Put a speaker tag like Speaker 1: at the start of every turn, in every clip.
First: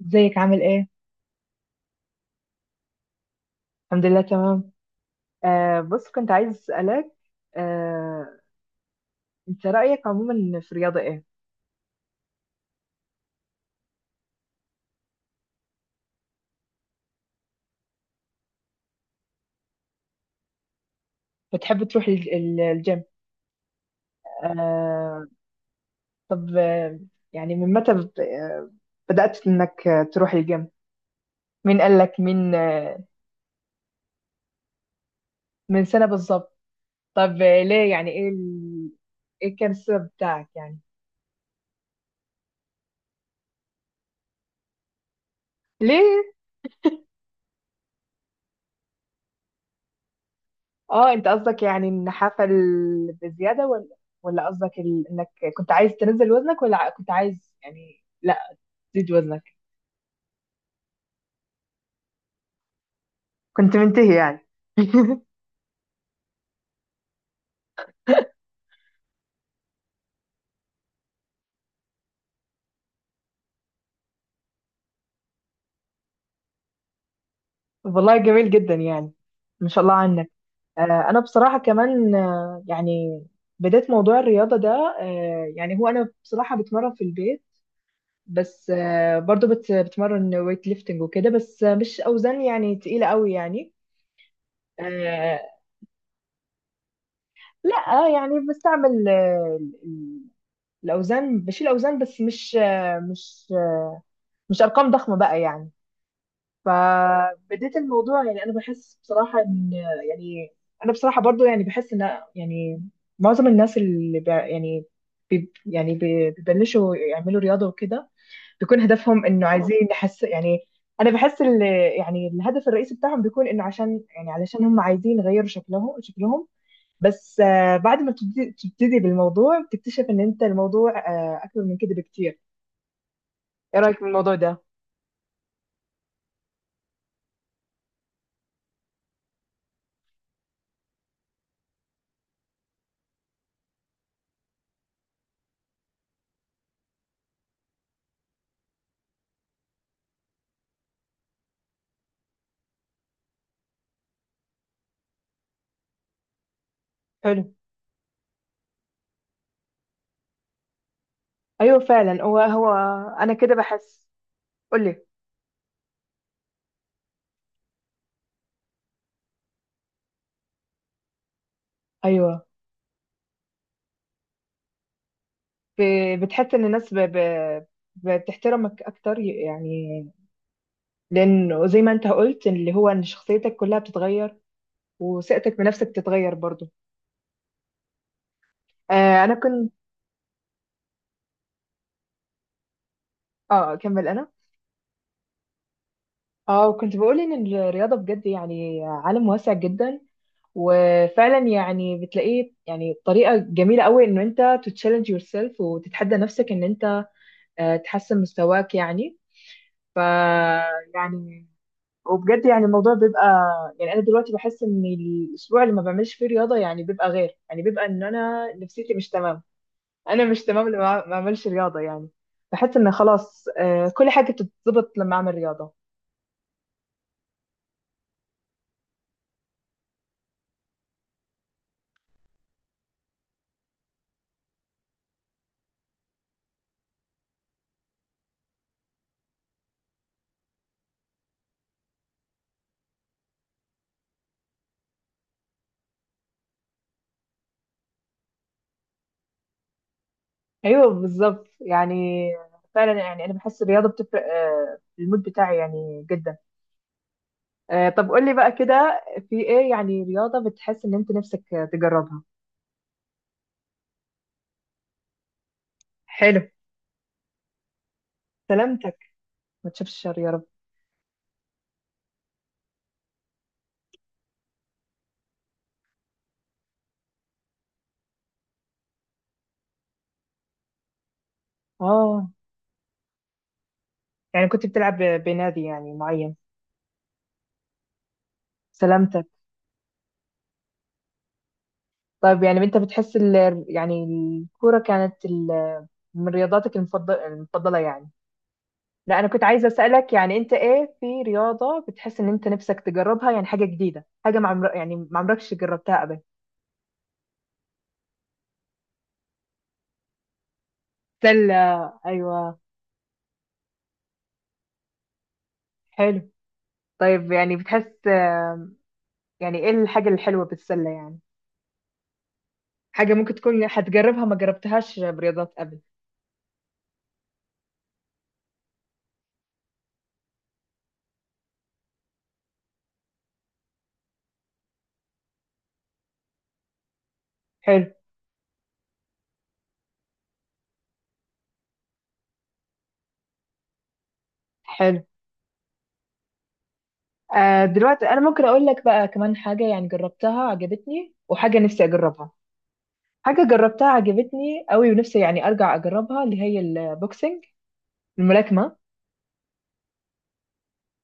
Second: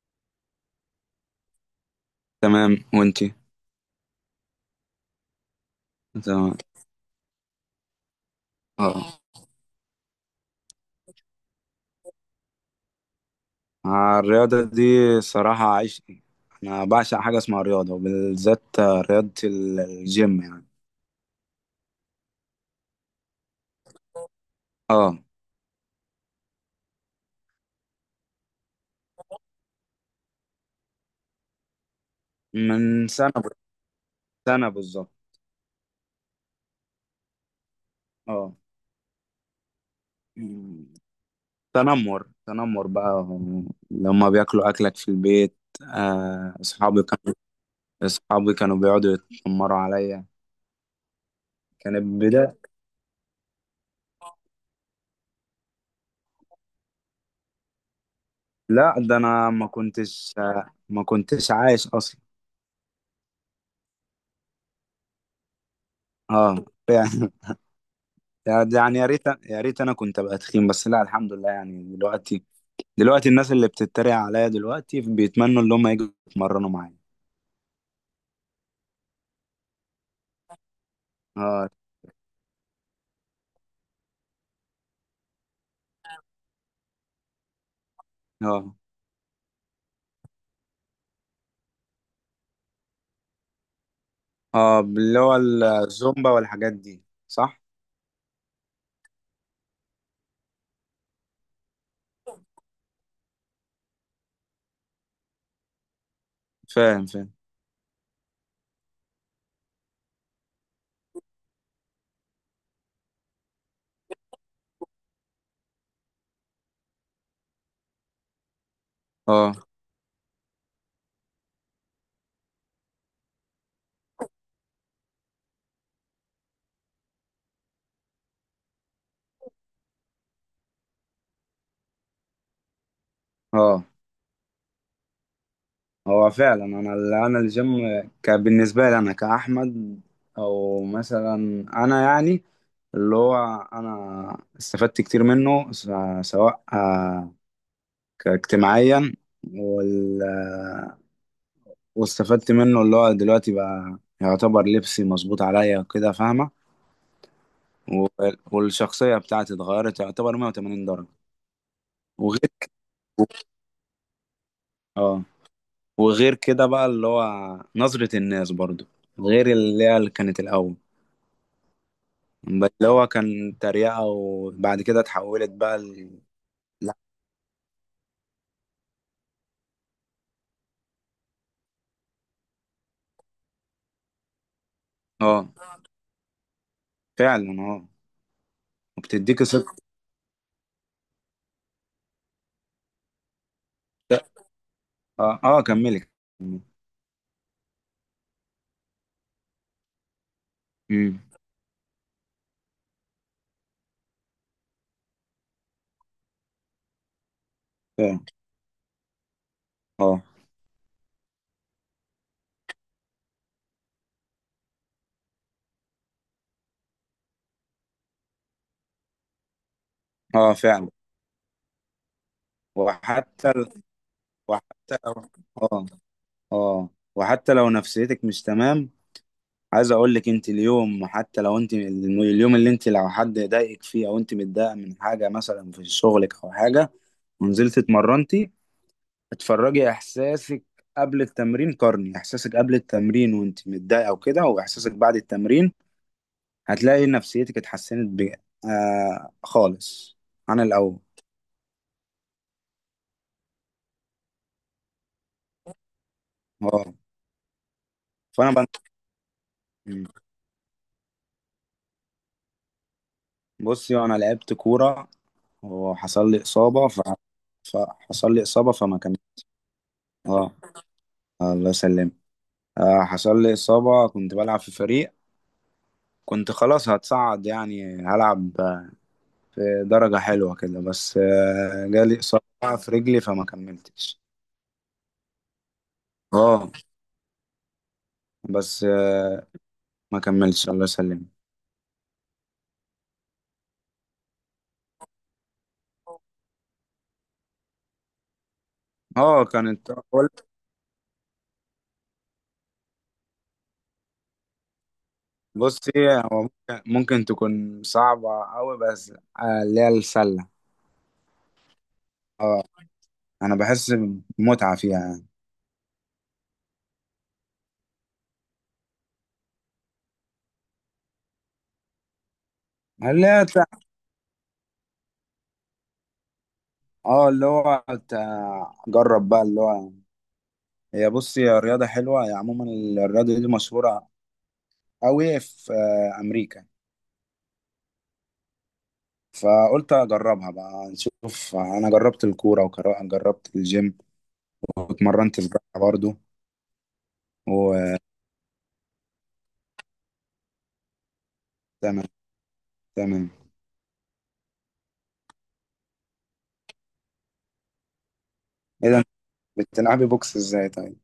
Speaker 1: ازيك عامل ايه؟
Speaker 2: تمام وانتي.
Speaker 1: الحمد لله تمام. بص كنت عايز
Speaker 2: تمام.
Speaker 1: اسألك. آه
Speaker 2: اه.
Speaker 1: انت رأيك عموما في الرياضة ايه؟
Speaker 2: الرياضة دي صراحة عشقي. أنا بعشق حاجة اسمها رياضة وبالذات رياضة الجيم يعني.
Speaker 1: بتحب تروح الجيم؟
Speaker 2: اه.
Speaker 1: آه. طب، يعني من متى بدأت انك تروح الجيم؟ مين قال لك
Speaker 2: من سنة سنة بالظبط.
Speaker 1: من سنة بالظبط؟ طب، ليه؟ يعني ايه
Speaker 2: اه.
Speaker 1: ايه كان السبب بتاعك يعني؟
Speaker 2: مم. تنمر تنمر بقى لما بياكلوا أكلك في البيت.
Speaker 1: ليه؟
Speaker 2: آه، أصحابي كانوا أصحابي كانوا بيقعدوا يتنمروا عليا.
Speaker 1: اه انت قصدك، يعني،
Speaker 2: كانت
Speaker 1: النحافة
Speaker 2: بداية.
Speaker 1: بزيادة، ولا قصدك انك كنت عايز تنزل وزنك، ولا كنت عايز، يعني،
Speaker 2: لا،
Speaker 1: زيد
Speaker 2: ده
Speaker 1: وزنك؟
Speaker 2: أنا ما كنتش عايش أصلا.
Speaker 1: كنت منتهي يعني؟
Speaker 2: اه. يعني يا ريت يا ريت انا كنت ابقى تخين، بس لا، الحمد لله يعني دلوقتي الناس اللي بتتريق عليا دلوقتي بيتمنوا ان هم يجوا يتمرنوا معايا.
Speaker 1: والله جميل جدا يعني. ما شاء الله عنك. آه، انا بصراحه
Speaker 2: اه،
Speaker 1: كمان، يعني بدأت موضوع الرياضه ده. يعني هو انا بصراحه بتمرن في البيت، بس
Speaker 2: اه،
Speaker 1: برضو بتمرن ويت ليفتنج وكده. بس مش اوزان يعني تقيله قوي يعني.
Speaker 2: اه. اللي هو
Speaker 1: آه،
Speaker 2: الزومبا والحاجات دي، صح؟
Speaker 1: لا يعني بستعمل، الاوزان. بشيل اوزان، بس مش ارقام ضخمه بقى يعني.
Speaker 2: فاهم فاهم.
Speaker 1: فبديت الموضوع. يعني انا بحس بصراحه ان، يعني، انا بصراحه برضو يعني بحس ان، يعني، معظم الناس اللي بيبلشوا يعملوا رياضه وكده، بيكون هدفهم انه
Speaker 2: اه،
Speaker 1: عايزين يحس يعني. انا بحس يعني الهدف الرئيسي بتاعهم بيكون انه عشان، يعني، علشان هم عايزين يغيروا شكلهم شكلهم. بس، بعد ما تبتدي بالموضوع، بتكتشف ان انت الموضوع اكبر من كده بكتير. ايه
Speaker 2: اه.
Speaker 1: رايك في الموضوع ده؟
Speaker 2: هو فعلا انا الجيم كان بالنسبه لي انا كاحمد، او مثلا انا يعني اللي هو انا استفدت كتير منه سواء كاجتماعيا وال واستفدت منه. اللي هو دلوقتي بقى يعتبر لبسي مظبوط عليا وكده، فاهمة.
Speaker 1: حلو.
Speaker 2: و- والشخصية بتاعتي اتغيرت يعتبر 180 درجة.
Speaker 1: ايوه فعلا. هو
Speaker 2: وغير.
Speaker 1: هو انا كده بحس. قول لي.
Speaker 2: اه. وغير كده بقى اللي هو نظرة الناس برضو، غير اللي هي اللي كانت الأول.
Speaker 1: ايوه،
Speaker 2: بس اللي هو كان تريقة وبعد كده اتحولت بقى
Speaker 1: بتحس ان الناس
Speaker 2: لا.
Speaker 1: بتحترمك اكتر يعني. لان زي ما انت قلت اللي هو ان شخصيتك كلها بتتغير،
Speaker 2: اه،
Speaker 1: وثقتك بنفسك بتتغير برضو.
Speaker 2: فعلا، اه.
Speaker 1: انا
Speaker 2: وبتديك
Speaker 1: كنت...
Speaker 2: ثقة.
Speaker 1: اه كمل انا.
Speaker 2: اه، اه، كملي.
Speaker 1: اه كنت بقول ان الرياضة بجد يعني عالم واسع جدا.
Speaker 2: امم.
Speaker 1: وفعلا يعني بتلاقيه يعني طريقة جميلة قوي ان انت تتشالنج يور سيلف وتتحدى نفسك ان انت،
Speaker 2: اه،
Speaker 1: تحسن مستواك يعني. ف
Speaker 2: اه.
Speaker 1: يعني، وبجد يعني الموضوع بيبقى، يعني، انا دلوقتي بحس ان الاسبوع اللي ما بعملش فيه رياضه يعني بيبقى غير، يعني بيبقى ان انا نفسيتي مش تمام. انا مش
Speaker 2: اه،
Speaker 1: تمام
Speaker 2: فعلا.
Speaker 1: لما ما اعملش رياضه يعني. بحس ان خلاص،
Speaker 2: وحتى ال...
Speaker 1: كل حاجه بتتظبط
Speaker 2: وحتى
Speaker 1: لما اعمل رياضه.
Speaker 2: اه اه وحتى لو نفسيتك مش تمام، عايز اقول لك انت اليوم، حتى لو انت اليوم اللي انت، لو حد ضايقك فيه او انت متضايقه من حاجه مثلا في شغلك او حاجه، ونزلت اتمرنتي، اتفرجي احساسك قبل التمرين، قارني احساسك قبل التمرين وانت متضايقه وكده، واحساسك بعد التمرين. هتلاقي نفسيتك اتحسنت ب... آه خالص عن
Speaker 1: ايوه
Speaker 2: الاول.
Speaker 1: بالظبط يعني. فعلا يعني انا بحس الرياضه بتفرق، في المود بتاعي يعني جدا.
Speaker 2: اه.
Speaker 1: طب قول لي بقى
Speaker 2: فانا
Speaker 1: كده، في ايه، يعني،
Speaker 2: بن...
Speaker 1: رياضه بتحس ان انت نفسك تجربها؟
Speaker 2: بصي انا لعبت كوره وحصل
Speaker 1: حلو.
Speaker 2: لي اصابه ف... فحصل لي اصابه فما
Speaker 1: سلامتك،
Speaker 2: كملتش.
Speaker 1: ما تشوفش الشر يا رب.
Speaker 2: اه. الله يسلم. حصل لي إصابة، كنت بلعب في فريق، كنت خلاص هتصعد يعني، هلعب في درجة حلوة كده، بس جالي
Speaker 1: اه
Speaker 2: إصابة في رجلي فما كملتش.
Speaker 1: يعني كنت بتلعب بنادي يعني معين؟
Speaker 2: اه. بس
Speaker 1: سلامتك.
Speaker 2: ما كملتش، الله يسلم.
Speaker 1: طيب يعني انت بتحس يعني الكورة كانت من رياضاتك المفضلة يعني؟ لا، انا كنت
Speaker 2: اه.
Speaker 1: عايزة
Speaker 2: كانت
Speaker 1: اسألك، يعني
Speaker 2: قلت
Speaker 1: انت ايه في رياضة بتحس ان انت نفسك تجربها؟ يعني حاجة جديدة، حاجة ما عمر... يعني ما عمركش
Speaker 2: بصي،
Speaker 1: جربتها قبل.
Speaker 2: هو ممكن تكون صعبة أوي، بس اللي هي السلة.
Speaker 1: سلة. ايوه.
Speaker 2: اه. أنا بحس بمتعة فيها يعني.
Speaker 1: حلو. طيب يعني بتحس، يعني ايه الحاجة الحلوة بالسلة، يعني حاجة
Speaker 2: اللي
Speaker 1: ممكن
Speaker 2: هي
Speaker 1: تكون
Speaker 2: تع-
Speaker 1: هتجربها ما جربتهاش برياضات قبل؟
Speaker 2: اه، جرب بقى اللي هو، هي بص هي رياضة حلوة، هي عموما الرياضة دي مشهورة أوي في أمريكا.
Speaker 1: حلو.
Speaker 2: فقلت أجربها بقى نشوف. أنا جربت الكورة وجربت الجيم
Speaker 1: حلو.
Speaker 2: واتمرنت سباحة برضو. وتمام،
Speaker 1: دلوقتي انا ممكن اقول لك بقى كمان حاجة، يعني جربتها عجبتني، وحاجة نفسي اجربها.
Speaker 2: تمام.
Speaker 1: حاجة جربتها عجبتني قوي ونفسي يعني أرجع أجربها، اللي هي البوكسنج، الملاكمة.
Speaker 2: إيه ده، أنت بتلعبي بوكس إزاي طيب؟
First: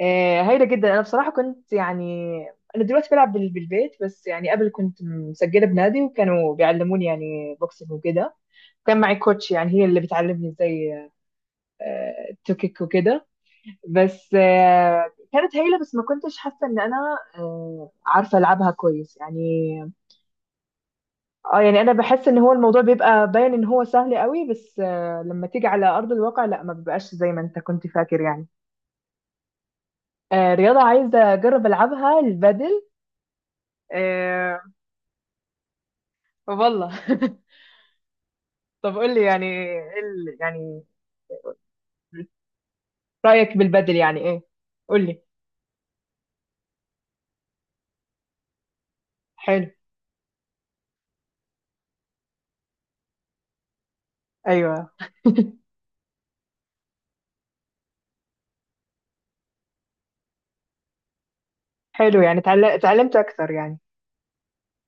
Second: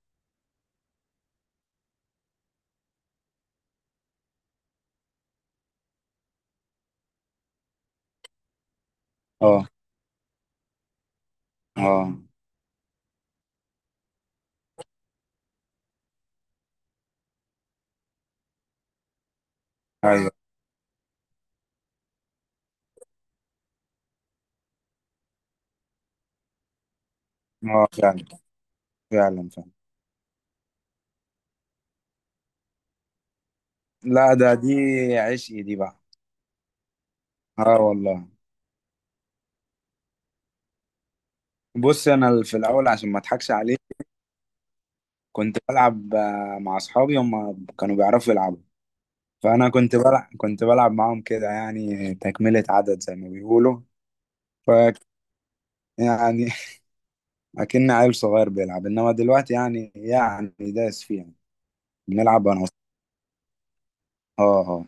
Speaker 1: هايلة جدا. أنا بصراحة كنت يعني، أنا دلوقتي بلعب بالبيت، بس يعني قبل كنت مسجلة بنادي وكانوا بيعلموني، يعني بوكسنج وكده. كان معي كوتش،
Speaker 2: أه،
Speaker 1: يعني هي اللي بتعلمني ازاي،
Speaker 2: أه.
Speaker 1: توكيك وكده. بس كانت هايلة، بس ما كنتش حاسة إن أنا عارفة ألعبها كويس يعني.
Speaker 2: أيوه،
Speaker 1: اه يعني انا بحس ان هو الموضوع بيبقى باين ان هو سهل قوي، بس لما تيجي على ارض الواقع، لا، ما بيبقاش زي ما انت كنت
Speaker 2: أه،
Speaker 1: فاكر
Speaker 2: فعلا،
Speaker 1: يعني.
Speaker 2: فعلا، فعلا.
Speaker 1: رياضة عايزة اجرب العبها، البادل.
Speaker 2: لا، ده
Speaker 1: آه،
Speaker 2: دي عشقي دي بقى.
Speaker 1: والله.
Speaker 2: أه والله.
Speaker 1: طب قول لي، يعني ايه يعني
Speaker 2: بص، أنا في الأول، عشان ما أضحكش
Speaker 1: رأيك
Speaker 2: عليك،
Speaker 1: بالبادل يعني ايه؟ قول لي.
Speaker 2: كنت بلعب مع أصحابي، هم كانوا بيعرفوا يلعبوا. فانا
Speaker 1: حلو.
Speaker 2: كنت بلعب معاهم كده يعني، تكملة عدد زي ما بيقولوا. ف
Speaker 1: ايوه
Speaker 2: يعني اكن عيل صغير بيلعب، انما دلوقتي يعني داس فيها.
Speaker 1: حلو. يعني
Speaker 2: بنلعب انا
Speaker 1: اتعلمت اكتر يعني؟
Speaker 2: اه، اه،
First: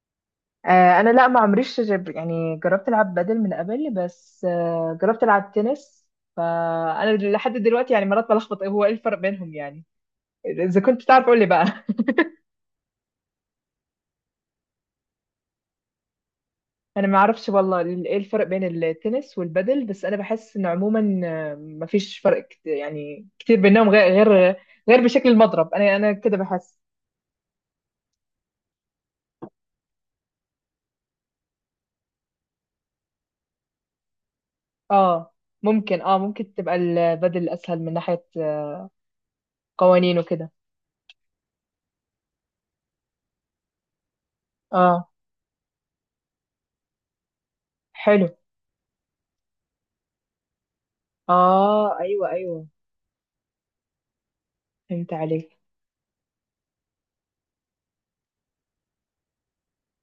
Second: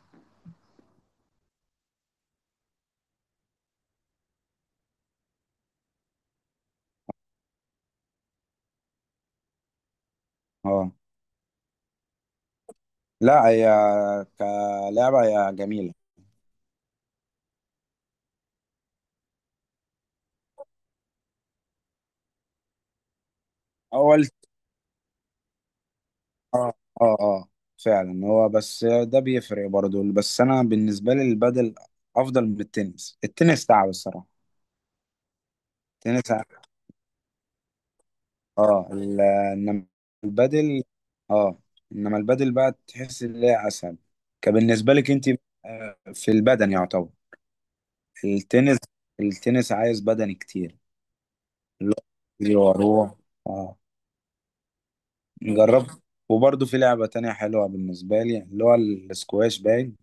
Speaker 1: انا، لا، ما عمريش يعني جربت العب بادل من قبل، بس جربت العب تنس. فانا لحد دلوقتي يعني مرات بلخبط، إيه هو ايه الفرق بينهم يعني. اذا
Speaker 2: اه.
Speaker 1: كنت تعرف قول لي بقى.
Speaker 2: لا، هي كلعبة هي جميلة.
Speaker 1: انا ما اعرفش والله ايه الفرق بين التنس والبادل. بس انا بحس ان عموما، ما فيش فرق يعني كتير بينهم،
Speaker 2: اول.
Speaker 1: غير بشكل المضرب. انا كده
Speaker 2: اه،
Speaker 1: بحس.
Speaker 2: اه، اه، فعلا. هو بس ده بيفرق برضه، بس انا بالنسبة لي البادل افضل من التنس. التنس تعب الصراحة.
Speaker 1: اه ممكن اه
Speaker 2: التنس،
Speaker 1: ممكن تبقى البادل اسهل من ناحية،
Speaker 2: اه، انما
Speaker 1: قوانين وكده.
Speaker 2: البدل. اه انما البدل بقى تحس ان هي اسهل، كبالنسبه
Speaker 1: اه
Speaker 2: لك انت، في البدن يعتبر.
Speaker 1: حلو.
Speaker 2: التنس التنس عايز بدني كتير.
Speaker 1: اه ايوه،
Speaker 2: اللي
Speaker 1: ايوه
Speaker 2: هو واروح. اه،
Speaker 1: فهمت عليك.
Speaker 2: جربت. وبرضه في لعبه تانية حلوه بالنسبه لي، اللي هو السكواش، باين.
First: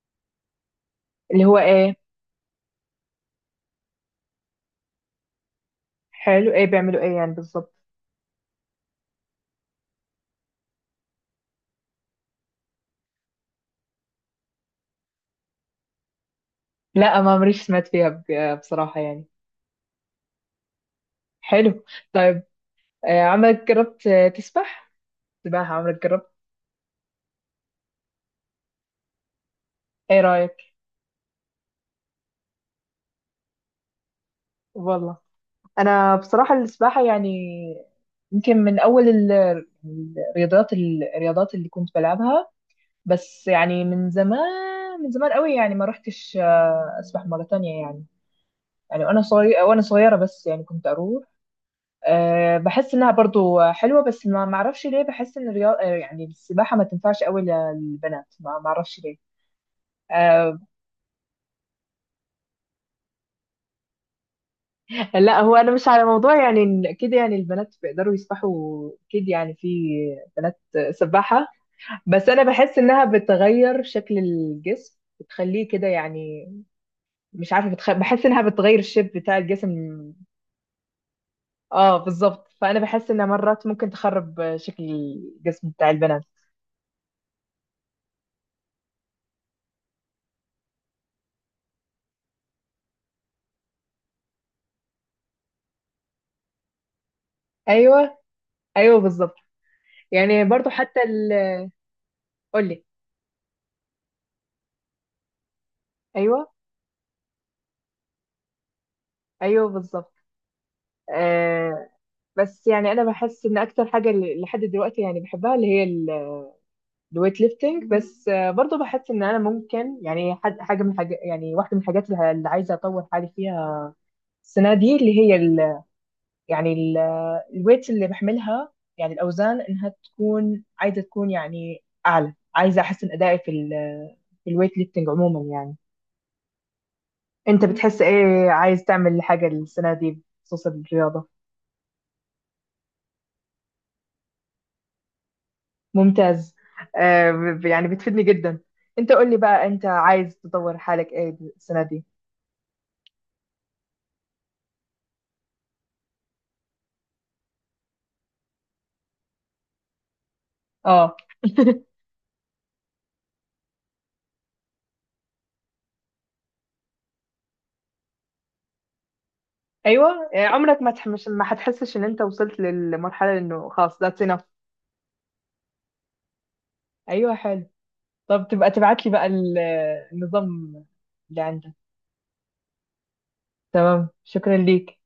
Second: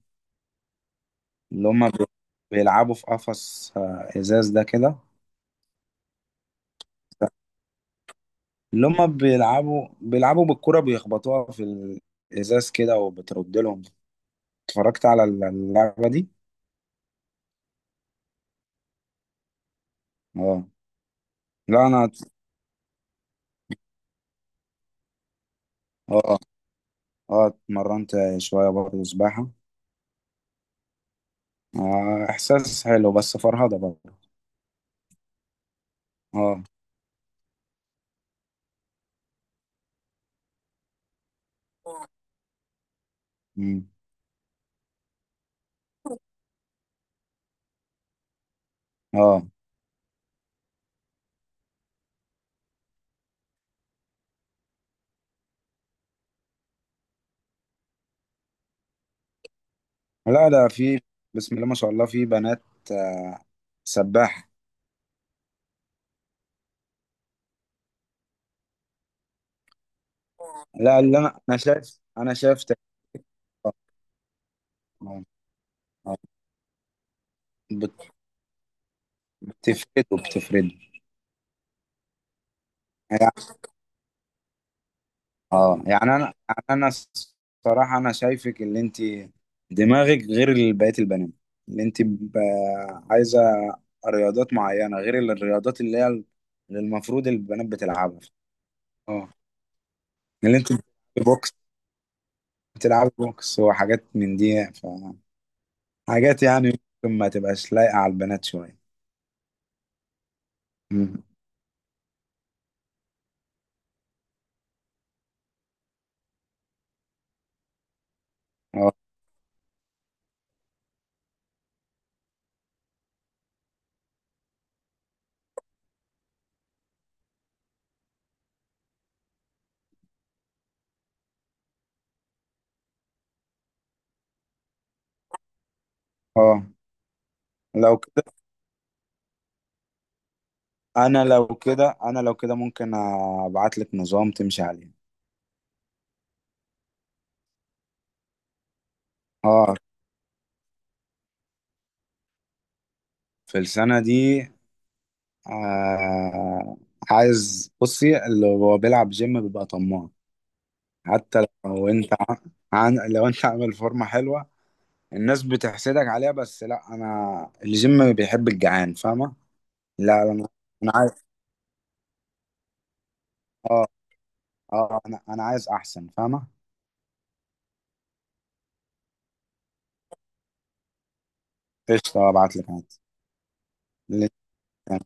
Speaker 1: اللي هو
Speaker 2: اللي هم
Speaker 1: ايه؟
Speaker 2: بيلعبوا في قفص ازاز ده كده.
Speaker 1: حلو. ايه بيعملوا، ايه يعني بالظبط؟
Speaker 2: اللي هم بيلعبوا بالكرة، بيخبطوها في الإزاز كده وبترد لهم. اتفرجت على اللعبة دي.
Speaker 1: لا، ما مريش سمعت فيها، بصراحة يعني.
Speaker 2: اه.
Speaker 1: حلو.
Speaker 2: لا، انا
Speaker 1: طيب، عمرك جربت تسبح؟ سباحة، عمرك جربت؟
Speaker 2: اه، اه، اتمرنت شويه برضه سباحه.
Speaker 1: ايه رأيك؟
Speaker 2: احساس حلو، بس فرهضه برضه.
Speaker 1: والله انا بصراحة
Speaker 2: اه.
Speaker 1: السباحة، يعني يمكن من اول الرياضات اللي كنت بلعبها. بس يعني،
Speaker 2: مم.
Speaker 1: من زمان، من زمان قوي، يعني ما رحتش، اسبح مرة تانية يعني. يعني وانا
Speaker 2: اه.
Speaker 1: صغيرة، وانا صغيرة، بس يعني كنت اروح. بحس انها برضو حلوة، بس ما اعرفش ليه بحس ان الرياضة، يعني السباحة، ما تنفعش قوي للبنات. ما اعرفش ليه.
Speaker 2: لا،
Speaker 1: آه،
Speaker 2: ده في، بسم الله ما شاء الله، في بنات آه سباحه.
Speaker 1: لا، هو انا مش على موضوع، يعني إن كده، يعني البنات بيقدروا يسبحوا اكيد، يعني في بنات
Speaker 2: لا، اللي انا،
Speaker 1: سباحة.
Speaker 2: انا شايف
Speaker 1: بس
Speaker 2: انا
Speaker 1: انا
Speaker 2: شايف ت-
Speaker 1: بحس انها
Speaker 2: اه
Speaker 1: بتغير شكل الجسم،
Speaker 2: اه
Speaker 1: بتخليه كده
Speaker 2: آه.
Speaker 1: يعني، مش عارفة
Speaker 2: بت-
Speaker 1: بحس انها بتغير الشيب بتاع الجسم.
Speaker 2: بتفرده بتفرده.
Speaker 1: اه بالظبط. فانا بحس انها
Speaker 2: يعني-
Speaker 1: مرات ممكن تخرب شكل الجسم
Speaker 2: اه،
Speaker 1: بتاع
Speaker 2: يعني
Speaker 1: البنات.
Speaker 2: انا الصراحه انا شايفك اللي انت دماغك غير بقية البنات. اللي انت عايزة رياضات معينة، غير الرياضات اللي هي اللي المفروض البنات
Speaker 1: ايوه،
Speaker 2: بتلعبها.
Speaker 1: ايوه
Speaker 2: اه.
Speaker 1: بالظبط يعني.
Speaker 2: اللي انت
Speaker 1: برضو حتى
Speaker 2: بوكس،
Speaker 1: قولي.
Speaker 2: بتلعب بوكس وحاجات من دي، ف حاجات
Speaker 1: ايوه،
Speaker 2: يعني ممكن ما تبقاش لايقة على البنات شوية.
Speaker 1: ايوه بالظبط.
Speaker 2: مم.
Speaker 1: آه بس يعني انا بحس ان اكتر حاجة لحد دلوقتي يعني بحبها، اللي هي الويت ليفتنج. بس، برضه
Speaker 2: اه،
Speaker 1: بحس ان انا ممكن، يعني حد حاجه، من حاجة يعني، واحده من الحاجات اللي عايزه اطور حالي فيها السنه دي، اللي هي ال يعني ال الويت اللي بحملها، يعني الاوزان، انها تكون، عايزه تكون يعني اعلى، عايزه احسن ادائي في الويت ليفتنج عموما يعني.
Speaker 2: اه.
Speaker 1: انت
Speaker 2: لو
Speaker 1: بتحس
Speaker 2: كده
Speaker 1: ايه عايز تعمل حاجه السنه دي بخصوص
Speaker 2: انا
Speaker 1: الرياضه؟
Speaker 2: لو كده انا لو كده ممكن ابعت لك نظام تمشي عليه.
Speaker 1: ممتاز. يعني بتفيدني جدا. انت قول لي بقى،
Speaker 2: اه،
Speaker 1: انت عايز تطور حالك ايه السنه دي؟
Speaker 2: في السنة دي. آه عايز، بصي اللي هو بيلعب جيم بيبقى طماع.
Speaker 1: اه
Speaker 2: حتى لو انت ع- عن لو انت عامل فورمه حلوه الناس بتحسدك عليها، بس لا، انا الجيم بيحب الجعان، فاهمه. لا،
Speaker 1: ايوه،
Speaker 2: لا،
Speaker 1: يعني
Speaker 2: انا،
Speaker 1: عمرك ما
Speaker 2: انا عايز
Speaker 1: تحمش، ما هتحسش ان انت وصلت للمرحله انه
Speaker 2: اه
Speaker 1: خلاص، ذاتس enough؟
Speaker 2: اه انا انا عايز احسن، فاهمه.
Speaker 1: ايوه حلو. طب تبقى تبعت لي بقى النظام اللي عندك.
Speaker 2: قشطه، ابعت لك عادي.
Speaker 1: تمام، شكرا ليك.